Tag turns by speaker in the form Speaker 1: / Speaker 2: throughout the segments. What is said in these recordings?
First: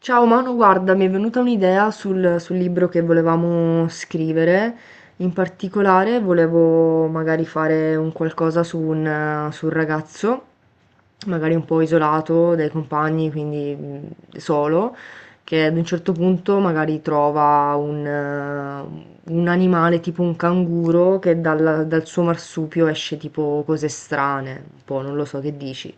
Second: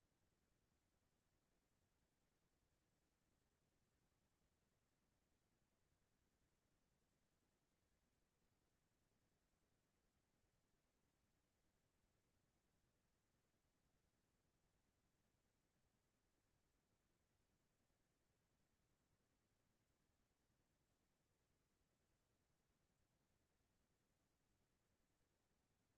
Speaker 1: Ciao Manu, guarda, mi è venuta un'idea sul libro che volevamo scrivere. In particolare volevo magari fare un qualcosa su un ragazzo, magari un po' isolato dai compagni, quindi solo, che ad un certo punto magari trova un animale tipo un canguro che dal suo marsupio esce tipo cose strane, un po', non lo so che dici.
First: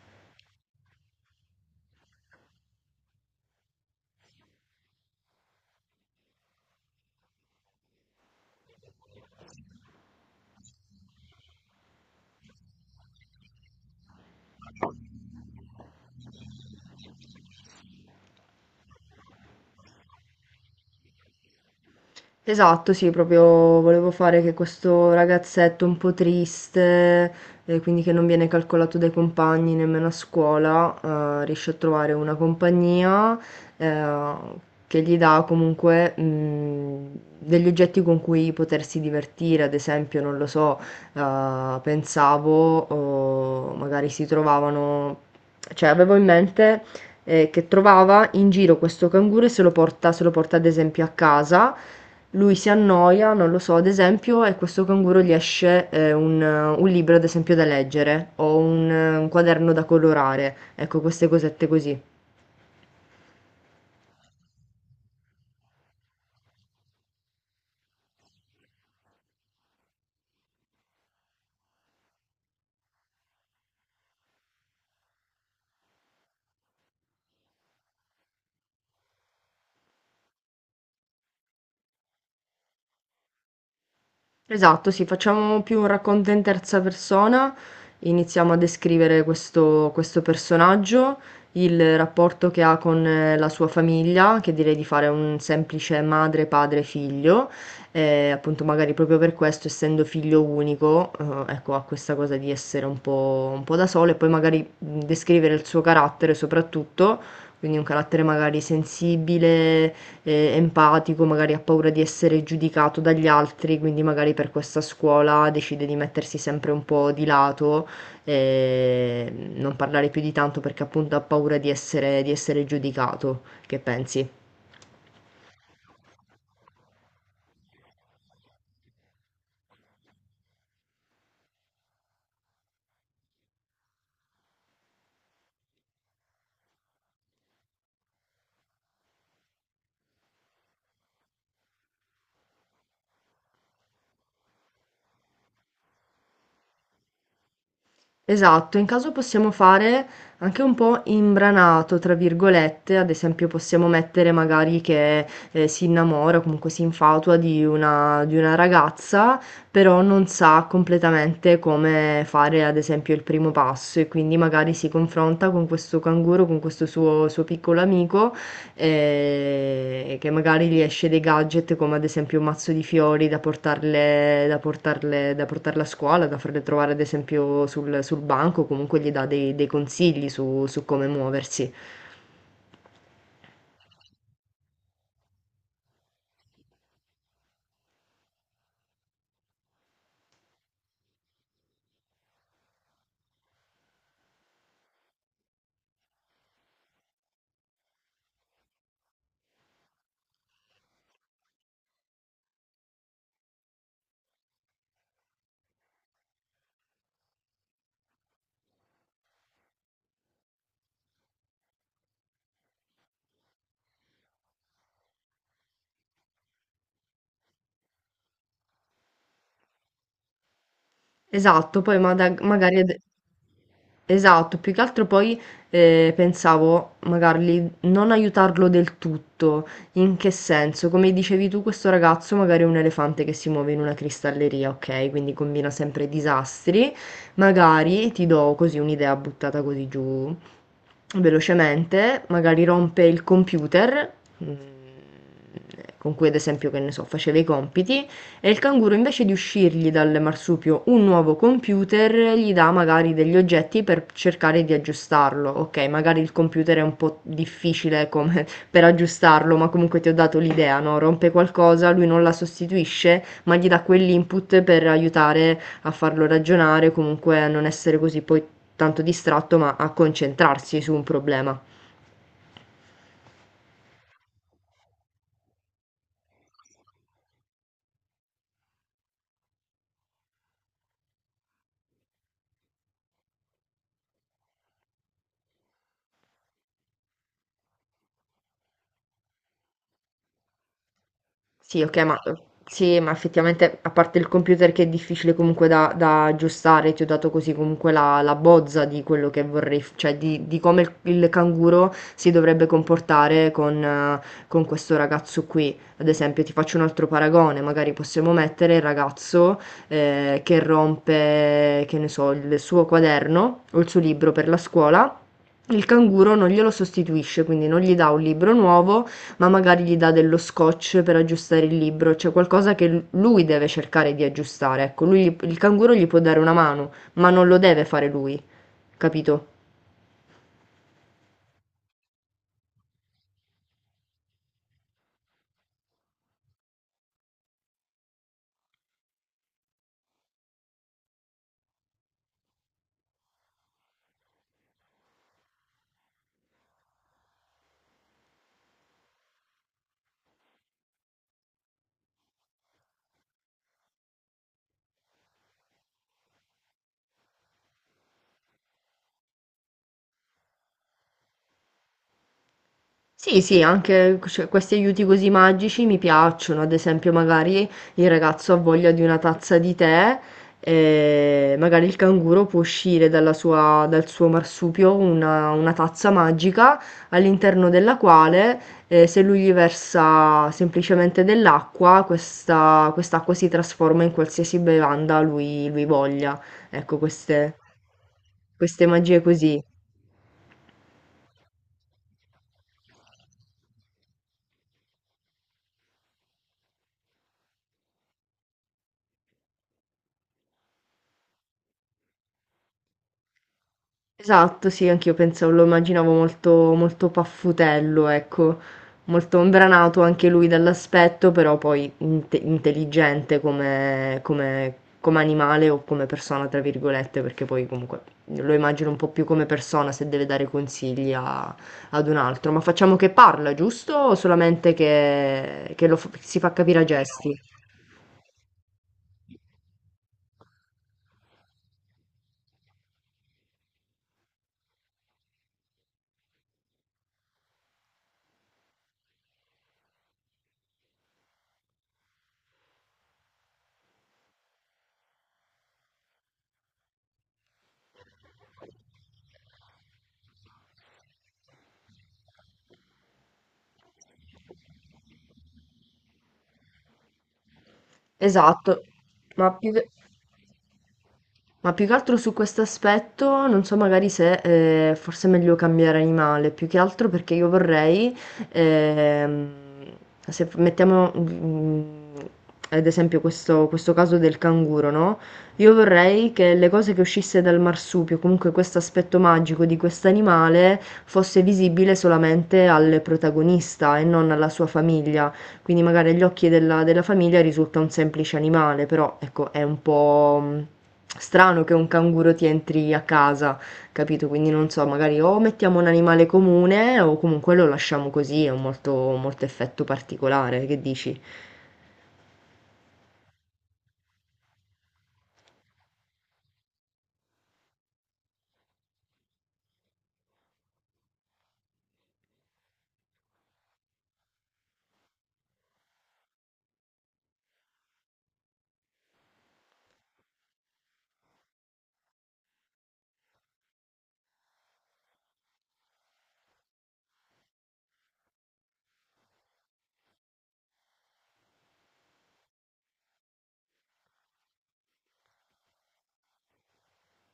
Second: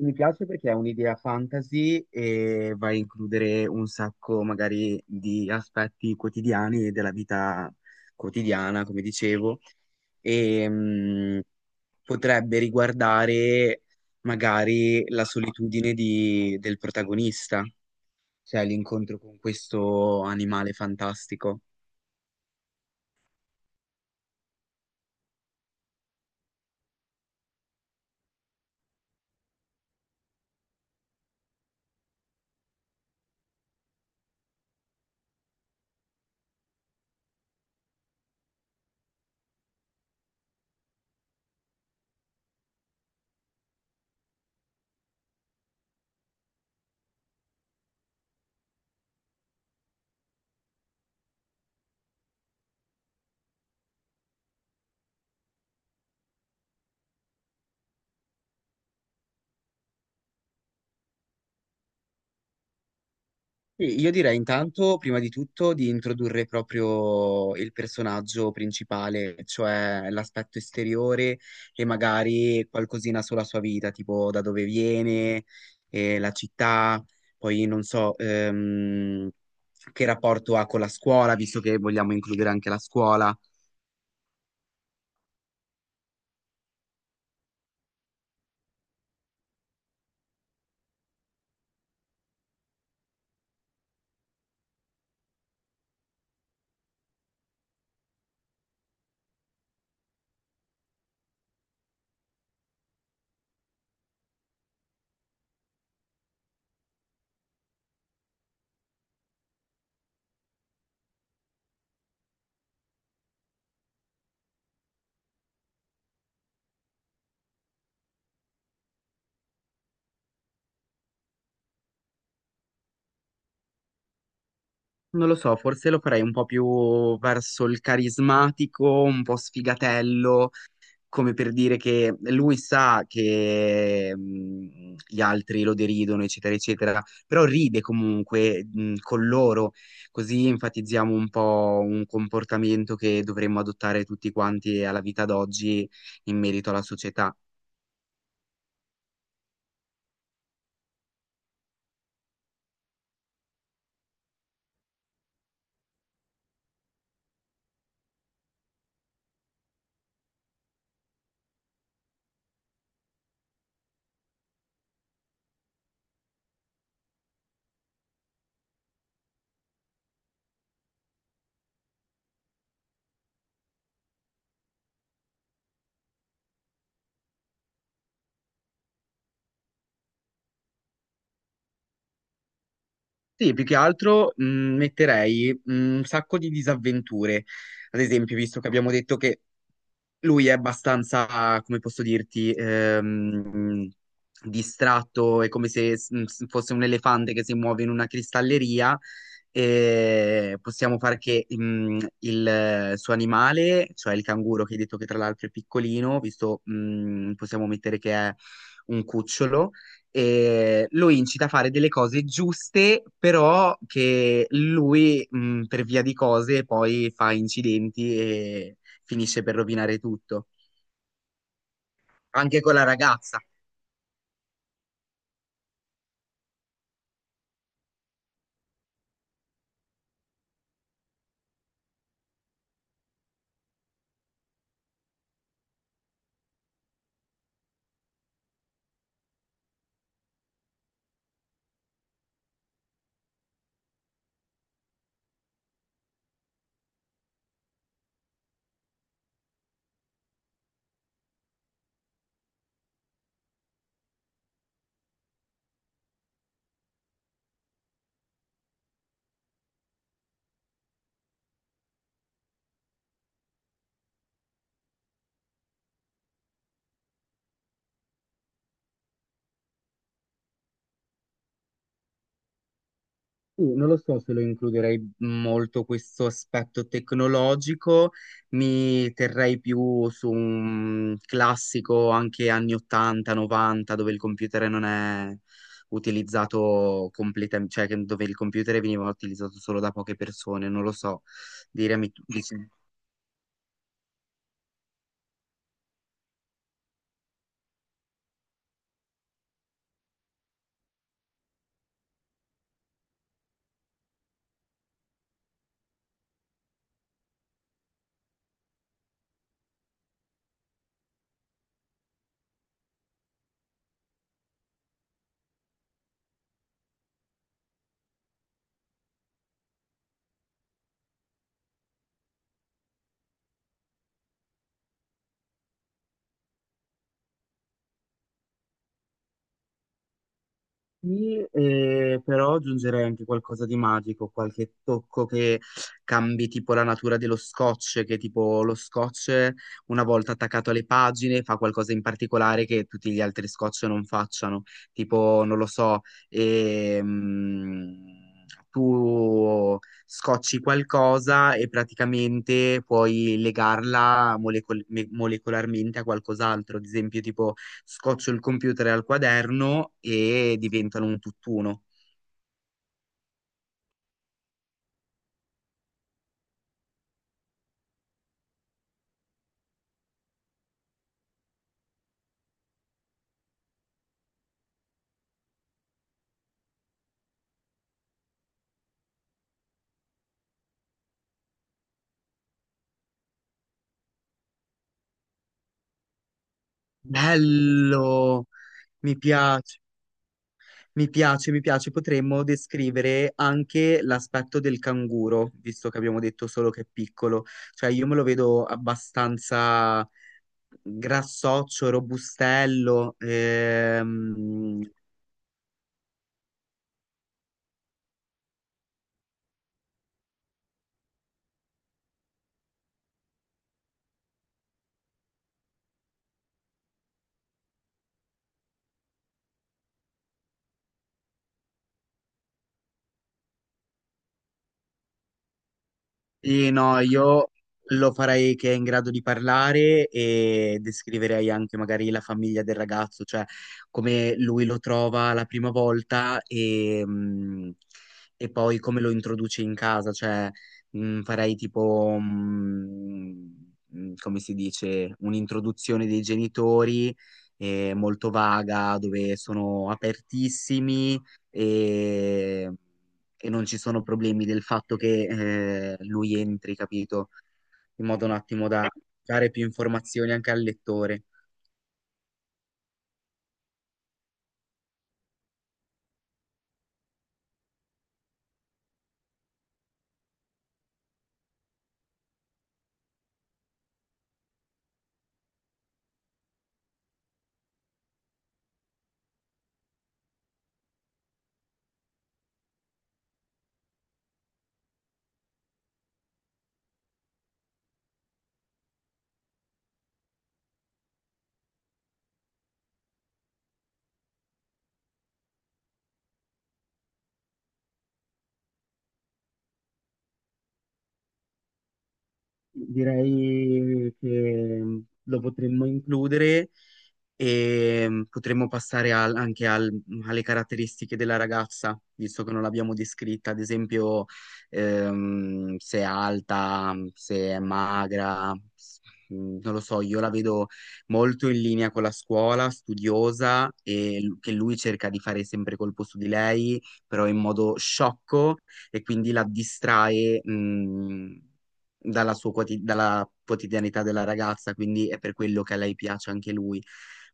Speaker 2: Mi piace perché è un'idea fantasy e va a includere un sacco magari di aspetti quotidiani e della vita quotidiana, come dicevo, e potrebbe riguardare magari la solitudine del protagonista, cioè l'incontro con questo animale fantastico.
Speaker 1: Esatto, sì, proprio volevo fare che questo ragazzetto un po' triste, quindi che non viene calcolato dai compagni nemmeno a scuola, riesce a trovare una compagnia, eh, che gli dà comunque, degli oggetti con cui potersi divertire, ad esempio, non lo so, pensavo, o magari si trovavano, cioè avevo in mente, che trovava in giro questo canguro e se lo porta ad esempio a casa lui si annoia, non lo so, ad esempio, e questo canguro gli esce, un libro ad esempio da leggere o un quaderno da colorare, ecco queste cosette così.
Speaker 2: Sì, io direi intanto, prima di tutto, di introdurre proprio il personaggio principale, cioè l'aspetto esteriore e magari qualcosina sulla sua vita, tipo da dove viene, la città, poi non so, che rapporto ha con la scuola, visto che vogliamo includere anche la scuola.
Speaker 1: Esatto, sì, facciamo più un racconto in terza persona, iniziamo a descrivere questo personaggio, il rapporto che ha con la sua famiglia, che direi di fare un semplice madre, padre, figlio, appunto magari proprio per questo, essendo figlio unico, ecco, ha questa cosa di essere un po' da solo e poi magari descrivere il suo carattere soprattutto, quindi un carattere magari sensibile empatico, magari ha paura di essere giudicato dagli altri, quindi magari per questa scuola decide di mettersi sempre un po' di lato, non parlare più di tanto perché appunto ha paura di essere giudicato. Che pensi?
Speaker 2: Non lo so, forse lo farei un po' più verso il carismatico, un po' sfigatello, come per dire che lui sa che gli altri lo deridono, eccetera, eccetera, però ride comunque con loro, così enfatizziamo un po' un comportamento che dovremmo adottare tutti quanti alla vita d'oggi in merito alla società.
Speaker 1: Esatto, in caso possiamo fare anche un po' "imbranato", tra virgolette, ad esempio possiamo mettere magari che, si innamora o comunque si infatua di una ragazza, però non sa completamente come fare, ad esempio, il primo passo e quindi magari si confronta con questo canguro, con questo suo piccolo amico che magari gli esce dei gadget come ad esempio un mazzo di fiori da portarle a scuola, da farle trovare ad esempio sul banco, comunque gli dà dei consigli su come muoversi.
Speaker 2: Sì, più che altro metterei un sacco di disavventure. Ad esempio, visto che abbiamo detto che lui è abbastanza, come posso dirti, distratto, è come se fosse un elefante che si muove in una cristalleria, e possiamo fare che il suo animale, cioè il canguro che hai detto che tra l'altro è piccolino, visto possiamo mettere che è un cucciolo, e lo incita a fare delle cose giuste, però che lui per via di cose poi fa incidenti e finisse per rovinare tutto.
Speaker 1: Esatto, poi ma da-
Speaker 2: Anche con
Speaker 1: magari...
Speaker 2: la
Speaker 1: ad-
Speaker 2: ragazza.
Speaker 1: Esatto, più che altro poi pensavo magari non aiutarlo del tutto. In che senso? Come dicevi tu, questo ragazzo magari è un elefante che si muove in una cristalleria, ok? Quindi combina sempre disastri. Magari ti do così un'idea buttata così giù velocemente, magari rompe il computer, mm, con cui ad esempio, che ne so, faceva i compiti e il canguro invece di uscirgli dal marsupio un nuovo computer gli dà magari degli oggetti per cercare di aggiustarlo. Ok, magari il computer è un po' difficile come per aggiustarlo, ma comunque ti ho dato l'idea, no? Rompe qualcosa, lui non la sostituisce, ma gli dà quell'input per aiutare a farlo ragionare, comunque a non essere così poi tanto distratto, ma a concentrarsi su un problema.
Speaker 2: Non lo so se lo includerei molto questo aspetto tecnologico, mi terrei più su un classico anche anni 80, 90, dove il computer non è utilizzato completamente, cioè dove il computer veniva utilizzato solo da poche persone, non lo so.
Speaker 1: Sì, ok,
Speaker 2: Diremi
Speaker 1: ma
Speaker 2: tu,
Speaker 1: sì, ma effettivamente a parte il computer che è difficile comunque da aggiustare, ti ho dato così comunque la bozza di quello che vorrei, cioè di come il canguro si dovrebbe comportare con questo ragazzo qui. Ad esempio, ti faccio un altro paragone, magari possiamo mettere il ragazzo che rompe, che ne so, il suo quaderno o il suo libro per la scuola. Il canguro non glielo sostituisce, quindi non gli dà un libro nuovo, ma magari gli dà dello scotch per aggiustare il libro, cioè qualcosa che lui deve cercare di aggiustare. Ecco, lui, il canguro gli può dare una mano, ma non lo deve fare lui, capito?
Speaker 2: sì, però aggiungerei anche qualcosa di magico, qualche tocco che cambi tipo la natura dello scotch, che tipo lo scotch, una volta attaccato alle pagine, fa qualcosa in particolare che tutti gli altri scotch non facciano, tipo non lo so, ehm, tu scocci qualcosa e praticamente puoi legarla molecolarmente a qualcos'altro, ad esempio tipo scoccio il computer al quaderno e diventano un tutt'uno.
Speaker 1: Sì, sì, anche cioè, questi aiuti così magici mi piacciono, ad esempio magari il ragazzo ha voglia di una tazza di tè e magari il canguro può uscire dal suo marsupio una tazza magica all'interno della quale se lui gli versa semplicemente dell'acqua, questa, quest'acqua si trasforma in qualsiasi bevanda lui voglia. Ecco,
Speaker 2: Bello!
Speaker 1: queste
Speaker 2: Mi
Speaker 1: magie così.
Speaker 2: piace, mi piace, mi piace. Potremmo descrivere anche l'aspetto del canguro, visto che abbiamo detto solo che è piccolo. Cioè, io me lo vedo abbastanza grassoccio, robustello,
Speaker 1: Esatto,
Speaker 2: ehm.
Speaker 1: sì, anch'io pensavo, lo immaginavo molto, molto paffutello, ecco, molto imbranato anche lui dall'aspetto, però poi intelligente come animale o come persona, tra virgolette, perché poi comunque lo immagino un po' più come persona se deve dare consigli ad un altro. Ma facciamo che parla, giusto? O solamente si fa
Speaker 2: Sì,
Speaker 1: capire a
Speaker 2: no,
Speaker 1: gesti?
Speaker 2: io lo farei che è in grado di parlare e descriverei anche magari la famiglia del ragazzo, cioè come lui lo trova la prima volta e poi come lo introduce in casa, cioè farei tipo, come si dice, un'introduzione dei genitori, molto vaga, dove sono apertissimi e e non ci sono problemi del fatto che lui entri, capito? In modo un attimo
Speaker 1: Esatto,
Speaker 2: da dare
Speaker 1: ma
Speaker 2: più
Speaker 1: più che...
Speaker 2: informazioni anche al lettore.
Speaker 1: ma più che altro su questo aspetto, non so magari se, forse è meglio cambiare animale, più che altro perché io vorrei, ehm, se f mettiamo, mhmm, ad esempio questo caso del canguro, no, io vorrei che le cose che uscisse dal marsupio, comunque questo aspetto magico di quest'animale, fosse visibile solamente al protagonista e non alla sua famiglia, quindi magari agli occhi della famiglia risulta un semplice animale, però ecco, è un po' strano che un canguro ti entri a casa, capito? Quindi non so, magari o mettiamo un animale comune o comunque lo lasciamo così, ha un molto, molto effetto particolare, che dici?
Speaker 2: Direi che lo potremmo includere e potremmo passare alle caratteristiche della ragazza, visto che non l'abbiamo descritta, ad esempio se è alta, se è magra, non lo so, io la vedo molto in linea con la scuola, studiosa, e che lui cerca di fare sempre colpo su di lei, però in modo sciocco, e quindi la distrae dalla sua dalla quotidianità della ragazza, quindi è per quello che a lei piace anche lui.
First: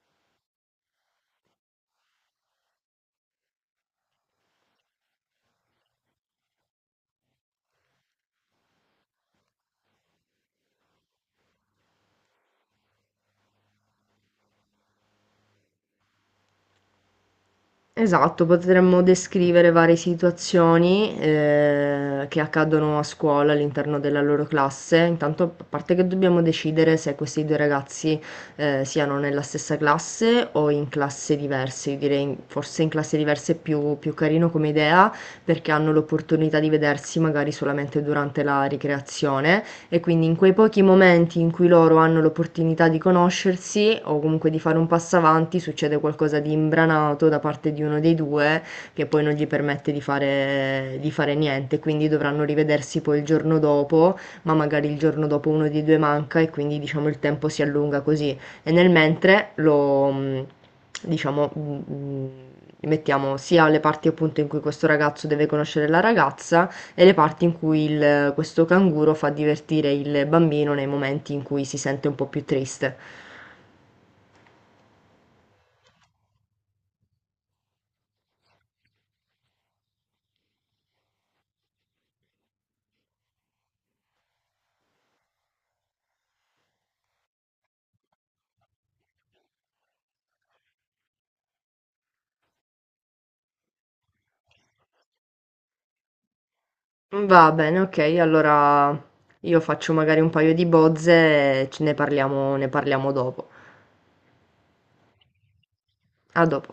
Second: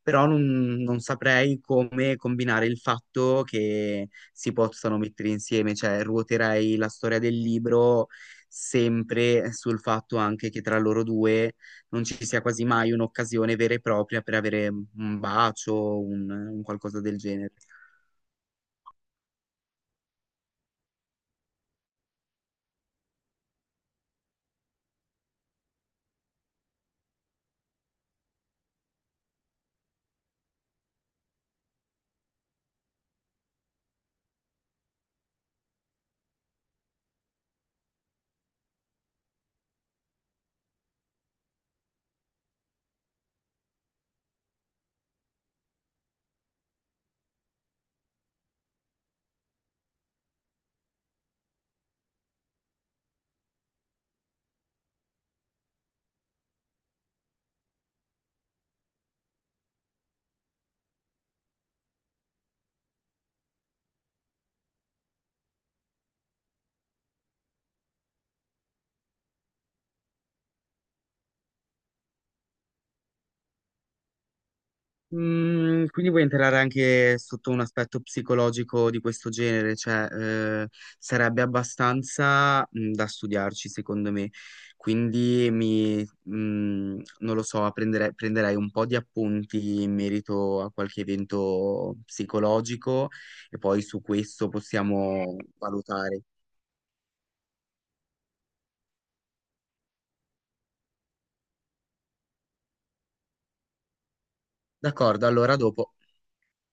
Speaker 2: Però non saprei come combinare il fatto che si possano mettere insieme, cioè ruoterei la storia del libro sempre sul fatto anche che tra loro due non ci sia quasi mai un'occasione vera e propria per avere un bacio, un qualcosa del genere.
Speaker 1: Esatto, potremmo descrivere varie situazioni, che accadono a scuola all'interno della loro classe. Intanto, p a parte che dobbiamo decidere se questi due ragazzi, siano nella stessa classe o in classe diverse. Io direi in forse in classe diverse è più carino come idea, perché hanno l'opportunità di vedersi magari solamente durante la ricreazione. E quindi in quei pochi momenti in cui loro hanno l'opportunità di conoscersi o comunque di fare un passo avanti, succede qualcosa di imbranato da parte di uno dei due che poi non gli permette di fare niente, quindi dovranno rivedersi poi il giorno dopo, ma magari il giorno dopo uno dei due manca e quindi diciamo il tempo si allunga così. E nel mentre lo diciamo mettiamo sia alle parti appunto in cui questo ragazzo deve conoscere la ragazza, e le parti in cui questo canguro fa divertire il bambino nei momenti in cui si sente un po' più triste.
Speaker 2: Mm, quindi vuoi entrare anche sotto un aspetto psicologico di questo genere, cioè sarebbe abbastanza da studiarci secondo me, quindi non lo so, prenderei un po' di appunti in merito a qualche evento psicologico e poi su questo possiamo valutare.
Speaker 1: Va bene, ok, allora io faccio magari un paio di bozze e ne parliamo dopo.
Speaker 2: D'accordo, allora dopo.
Speaker 1: A dopo.